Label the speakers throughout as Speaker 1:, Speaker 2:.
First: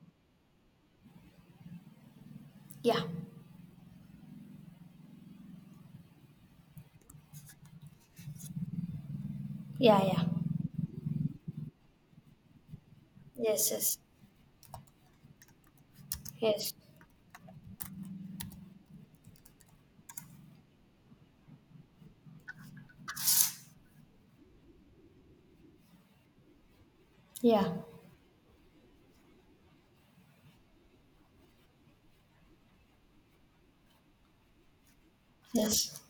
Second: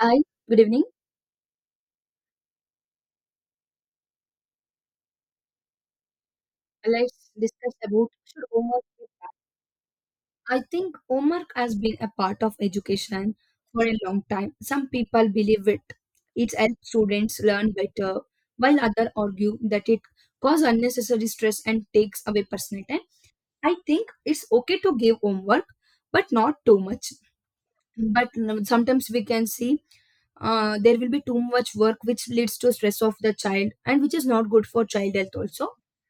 Speaker 1: Hi, good evening.
Speaker 2: Yeah,
Speaker 1: Let's discuss about should homework be banned?
Speaker 2: yeah, yeah.
Speaker 1: I think homework has been a part of education
Speaker 2: Yes,
Speaker 1: for
Speaker 2: yes,
Speaker 1: a long time. Some people believe it
Speaker 2: yes.
Speaker 1: helps students learn better, while others argue that it causes unnecessary stress and takes away personal time. I think it's okay to give homework, but not too much.
Speaker 2: Yeah,
Speaker 1: But sometimes we can see there will be too much work, which leads to stress of the child, and which is not good for child health also.
Speaker 2: yes,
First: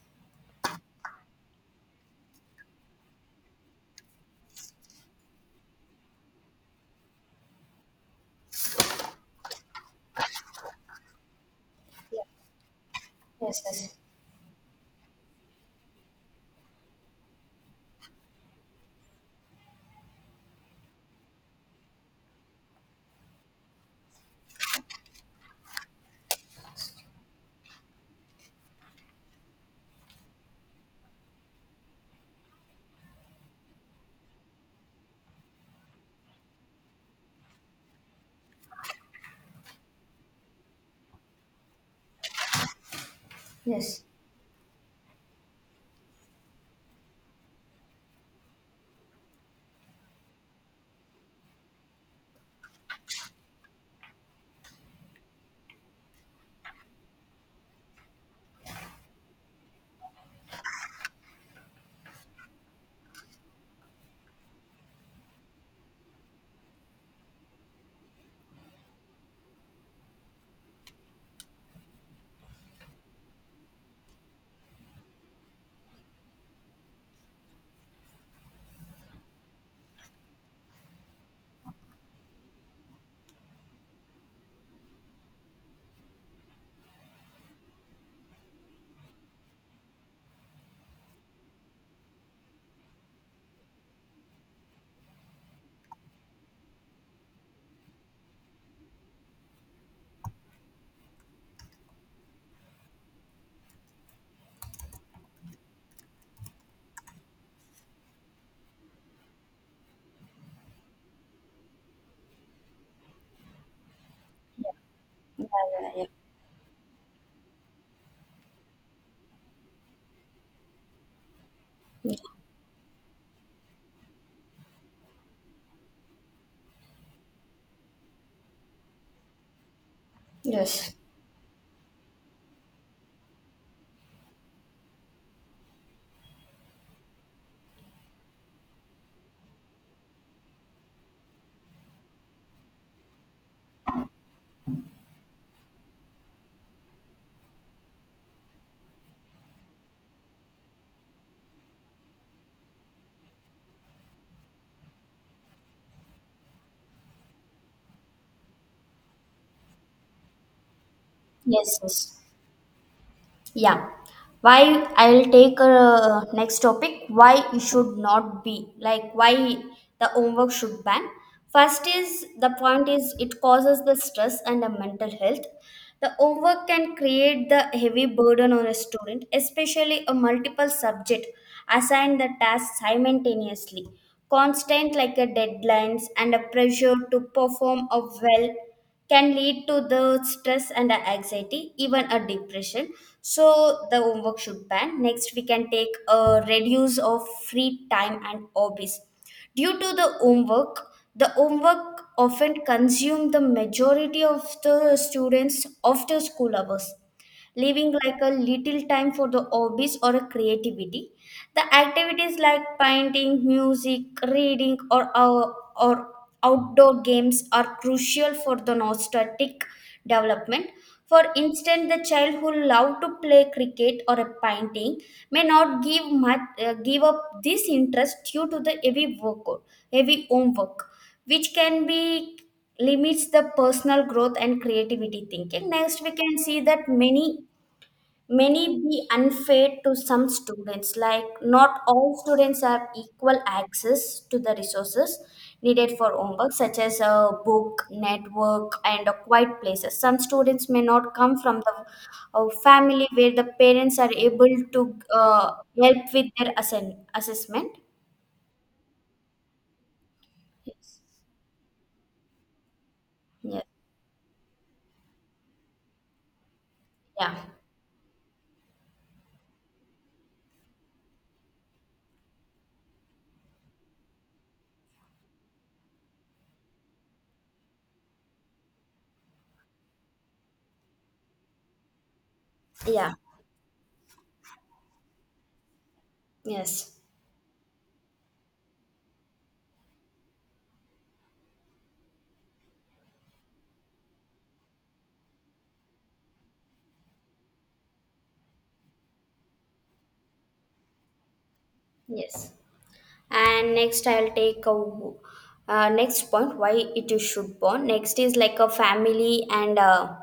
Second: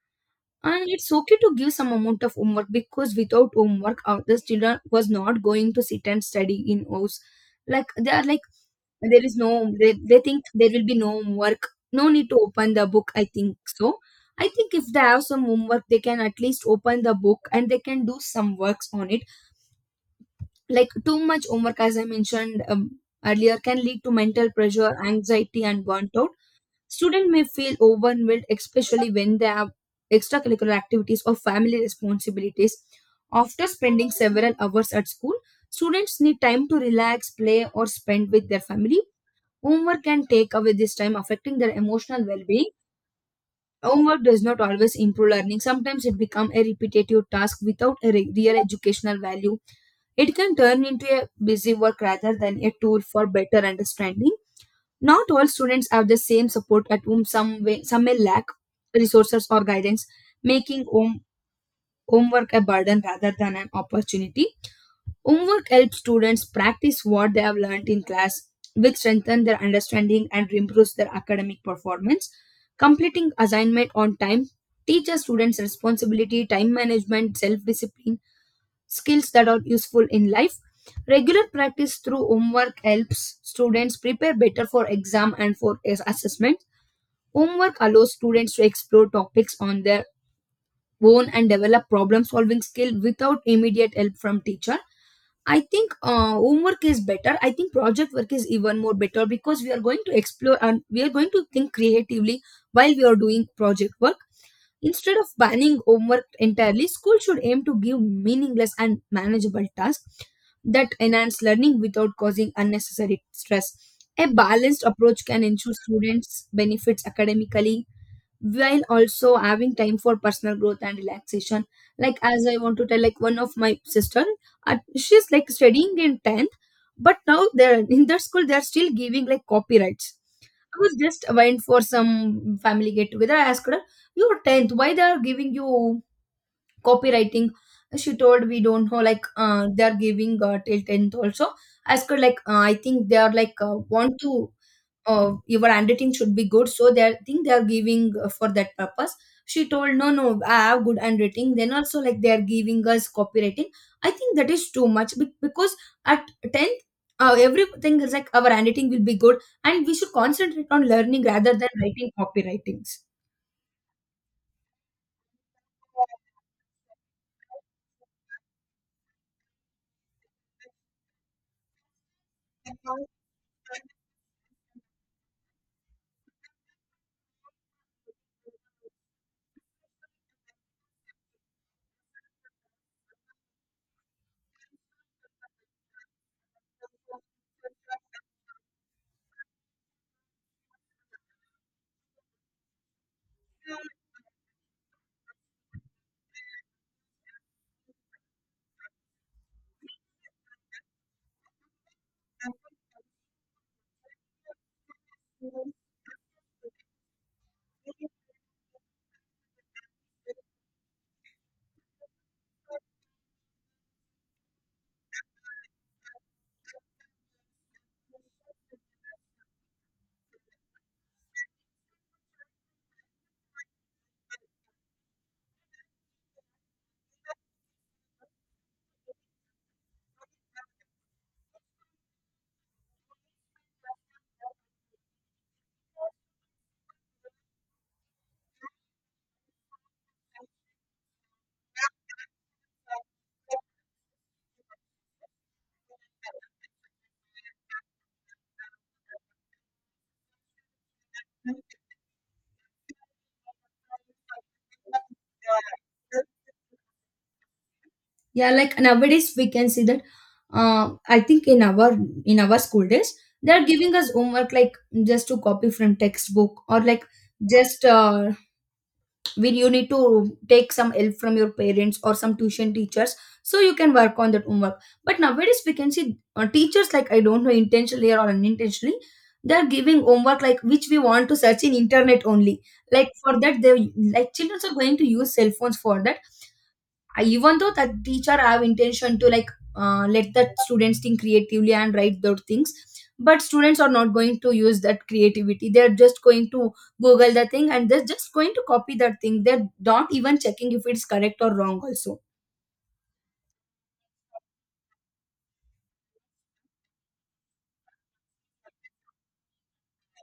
Speaker 1: And it's okay to give some amount of homework because without homework, the children was not going to sit and study in house. Like they are like there is no they, they think there will be no homework, no need to open the book, I think
Speaker 2: yes, yes,
Speaker 1: so. I think if they have some homework they can at least open the book and they can do some works on it. Like too much homework, as I mentioned earlier, can lead to mental pressure, anxiety and burnt out. Students may feel overwhelmed, especially when they have extracurricular activities or family responsibilities. After spending several hours at school, students need time to relax, play, or spend with their family. Homework can take away this time, affecting their emotional well being.
Speaker 2: yes.
Speaker 1: Homework does not always improve learning. Sometimes it becomes a repetitive task without a real educational value. It can turn into a busy work rather than a tool for better understanding. Not all students have the same support at home. Some way, some may lack resources or guidance, making homework a burden rather than an opportunity. Homework helps students practice what they have learned in class, which strengthens their understanding and improves their academic performance. Completing assignment on time teaches students responsibility, time management, self discipline skills that are useful in life. Regular practice through homework helps students prepare better for exam and for assessment. Homework allows students to explore topics on their own and develop problem solving skill without immediate help from teacher. I think homework is better. I think project work is even more better because we are going to explore and we are going to think creatively while we are doing project work. Instead of banning homework entirely, school should aim to give meaningless and manageable tasks that enhance learning without causing unnecessary stress. A balanced approach can
Speaker 2: Yeah,
Speaker 1: ensure
Speaker 2: yeah, yeah.
Speaker 1: students benefits academically while also having time for personal growth and relaxation.
Speaker 2: Yeah.
Speaker 1: Like, as I want to tell, like one of my sister, she's like studying in 10th, but now they're in their school they're still giving like copyrights. I
Speaker 2: Yes,
Speaker 1: was just went for some family get together, I asked her, you're 10th, why they are giving you copywriting? She told we don't know, like they're giving till 10th also. Ask her like, I think they are like, want to, your handwriting should be good, so they think they are giving, for that purpose. She told no, no, I have good handwriting, then also like they are giving us copywriting. I think that is too much because at 10th, everything is like our handwriting will be good and we should concentrate on learning rather
Speaker 2: yes,
Speaker 1: than writing
Speaker 2: yes.
Speaker 1: copywritings.
Speaker 2: Yeah. Why I'll take next topic why it should not be, like, why the homework should ban. First is the point is it causes the stress and the mental health. The homework can create the heavy burden on a student, especially a multiple subject assigned the task simultaneously. Constant like a deadlines and a pressure to perform a well can lead to the stress and the anxiety, even a depression. So the homework should ban. Next, we can take a reduce of free time and hobbies. Due to the homework often consume the majority of the students after school hours, leaving like a little time for the hobbies or a creativity. The activities like painting, music, reading, or outdoor games are crucial for the nostalgic development. For instance, the child who love to play cricket or a painting may not give much, give up this interest due to the heavy workload, heavy homework, which can be limits the personal growth and creativity thinking. Next, we can see that many be unfair to some students, like not all students have equal access to the resources needed for homework, such as a book network and a quiet places. Some students may not come from the family where the parents are able to help with their assessment.
Speaker 1: Yeah, like nowadays we can see that.
Speaker 2: Yes.
Speaker 1: I think in our school days they
Speaker 2: Yeah,
Speaker 1: are giving us homework like just to copy from textbook, or like
Speaker 2: yeah,
Speaker 1: just when you need to take some help from your parents or some tuition teachers so you can work on that homework. But nowadays we can see teachers, like I don't know, intentionally or unintentionally, they are giving homework like which we want to search in internet only. Like
Speaker 2: yeah.
Speaker 1: for that they, like children are going to use cell phones for that.
Speaker 2: Yes.
Speaker 1: I, even though that teacher have intention to like, let the students think creatively and write those things, but students are not going to use that creativity, they're just going to google the thing and they're just going to copy that thing, they're not even checking if it's correct or wrong also.
Speaker 2: Yes. And next, I'll take a next point why it is should bond. Next is like a family and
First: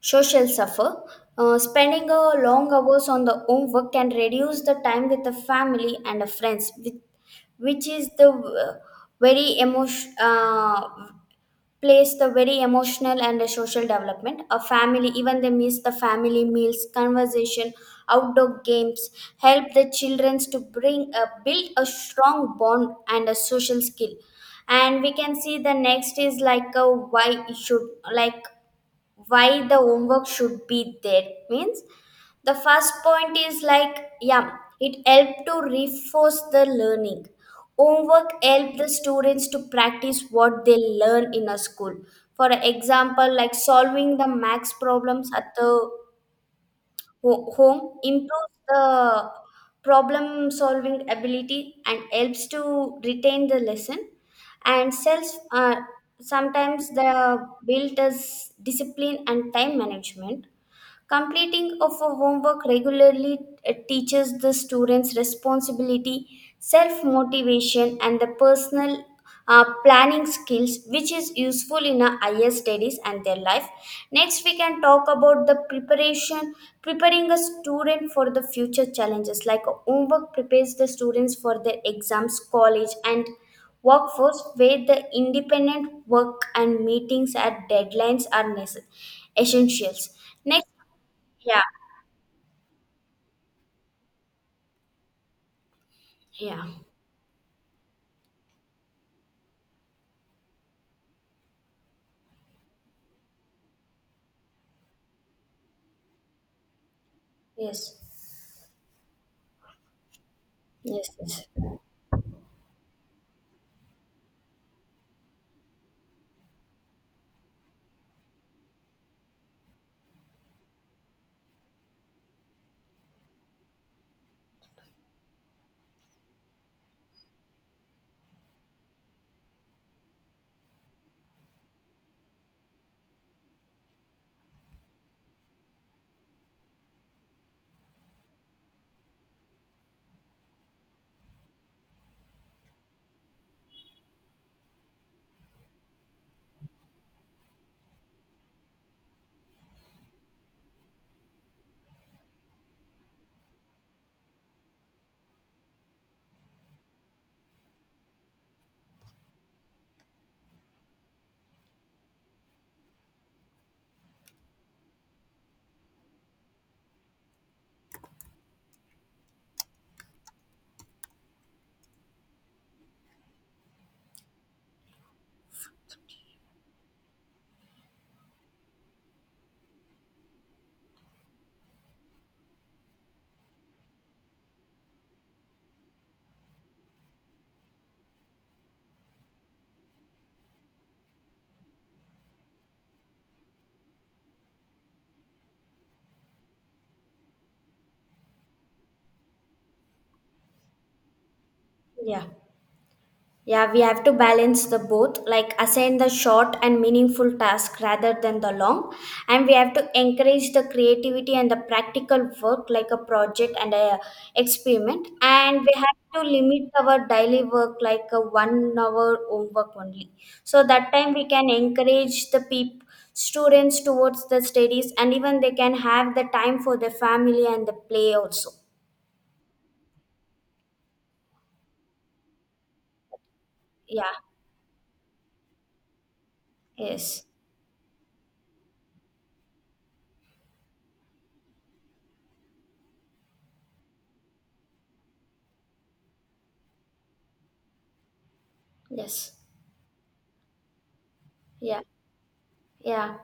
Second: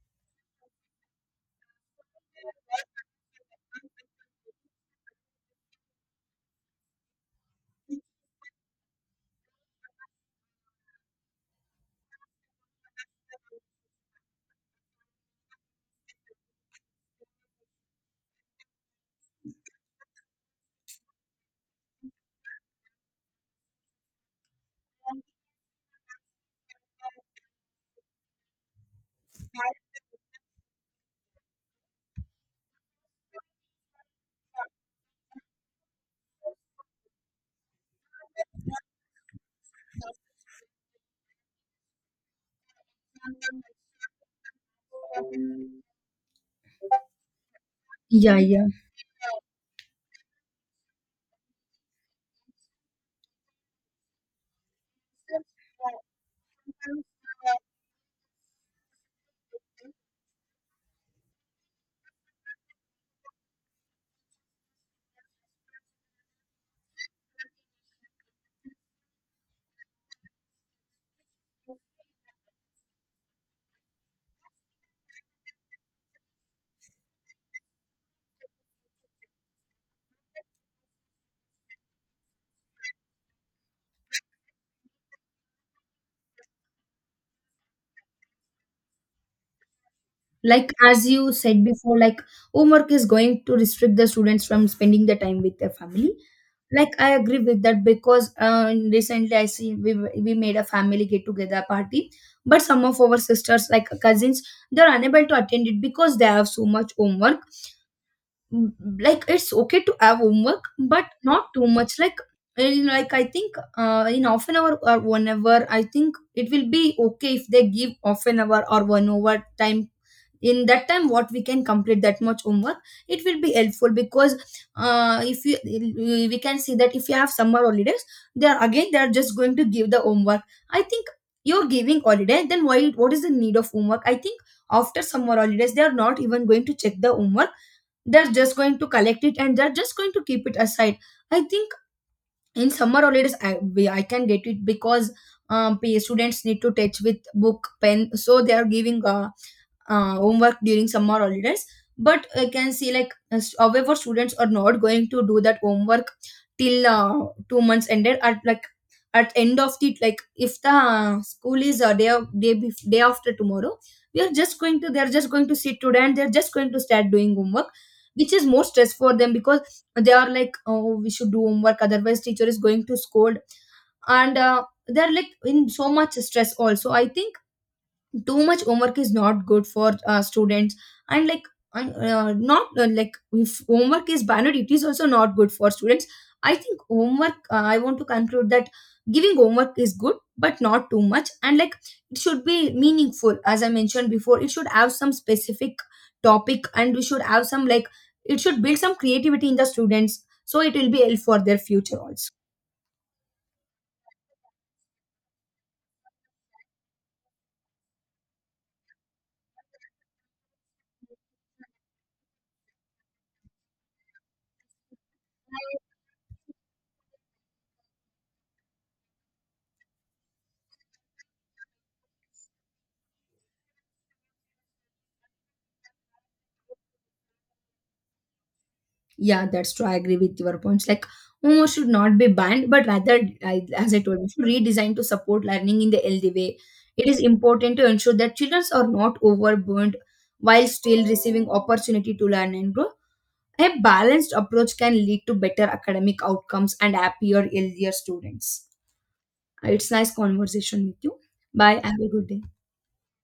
Speaker 2: social suffer. Spending a long hours on the homework can reduce the time with the family and the friends, with, which is the very emotion. Plays the very emotional and the social development. A family, even they miss the family meals, conversation, outdoor games, help the children to bring a, build a strong bond and a social skill. And we can see the next is like a why you should, like, why the homework should be there means the first point is, like, yeah, it helped to reinforce the learning. Homework helped the students to practice what they learn in a school. For example, like solving the max problems at the home
Speaker 1: Yeah,
Speaker 2: improves
Speaker 1: yeah,
Speaker 2: the problem solving ability and helps to retain the lesson and self, uh, sometimes the built as discipline and time management. Completing of a homework regularly teaches the students responsibility, self motivation, and the personal planning skills, which is useful in our higher studies and their life. Next, we can talk about the preparation, preparing a student for the future challenges. Like a homework prepares the students for their exams, college, and workforce where the independent work and meetings at deadlines are essentials. Next,
Speaker 1: like as you
Speaker 2: yeah,
Speaker 1: said before, like homework is going to restrict the students from spending the time with their family.
Speaker 2: yeah,
Speaker 1: Like I agree with that because recently I see we made a family get together party, but some of our sisters, like cousins, they're unable to attend it because they have so much homework.
Speaker 2: yes,
Speaker 1: Mm, like it's okay to have homework but
Speaker 2: yes, yes.
Speaker 1: not too much. Like like I think in half an hour or 1 hour, I think it will be okay if they give half an hour or 1 hour time. In that time what we can complete that much homework, it will be helpful because if you we can see that if you have summer holidays, they are again they are just going to give the homework. I think you're giving holiday then why, what is the need of homework, I think. After summer holidays they are not even going to check the homework, they're just going to collect it and they're just going to keep it aside, I think. In summer holidays I can get it because, students need to touch with book pen, so they are giving homework during summer holidays. But I can see, like however, students are not going to do that homework till 2 months ended at like, at end of the, like if the school is a day of, day bef- day after tomorrow, we are just going to they're just going to sit today and they're just going to start doing homework, which is more stress for them because they are like, oh we should do homework otherwise teacher is going to scold. And they're like in so much stress also, I think. Too much homework is not good for students, and like and, not like if homework is banned it is also not good for students. I think homework, I want to conclude that giving homework is good but not too much, and like it should be meaningful, as I mentioned before, it should have some specific topic and we should have some like, it should build some creativity in the students, so it will be help for their future
Speaker 2: Yeah,
Speaker 1: also.
Speaker 2: yeah, we have to balance the both, like assign the short and meaningful task rather than the long. And we have to encourage the creativity and the practical work, like a project and a experiment. And we have to limit our daily work, like a 1 hour homework only. So that time we can encourage the people, students towards the studies, and even they can have the time for their family and the play also.
Speaker 1: Yeah, that's true. I agree with your points. Like, Momo should not be banned, but rather, I, as I
Speaker 2: Yeah.
Speaker 1: told you, should redesign to support learning in the healthy way. It is
Speaker 2: Yes.
Speaker 1: important to ensure that children are not overburdened while still receiving opportunity to learn and grow. A balanced approach can lead to better academic outcomes and happier, healthier students.
Speaker 2: Yes.
Speaker 1: It's nice conversation with you. Bye.
Speaker 2: Yeah.
Speaker 1: Have a good day.
Speaker 2: Yeah.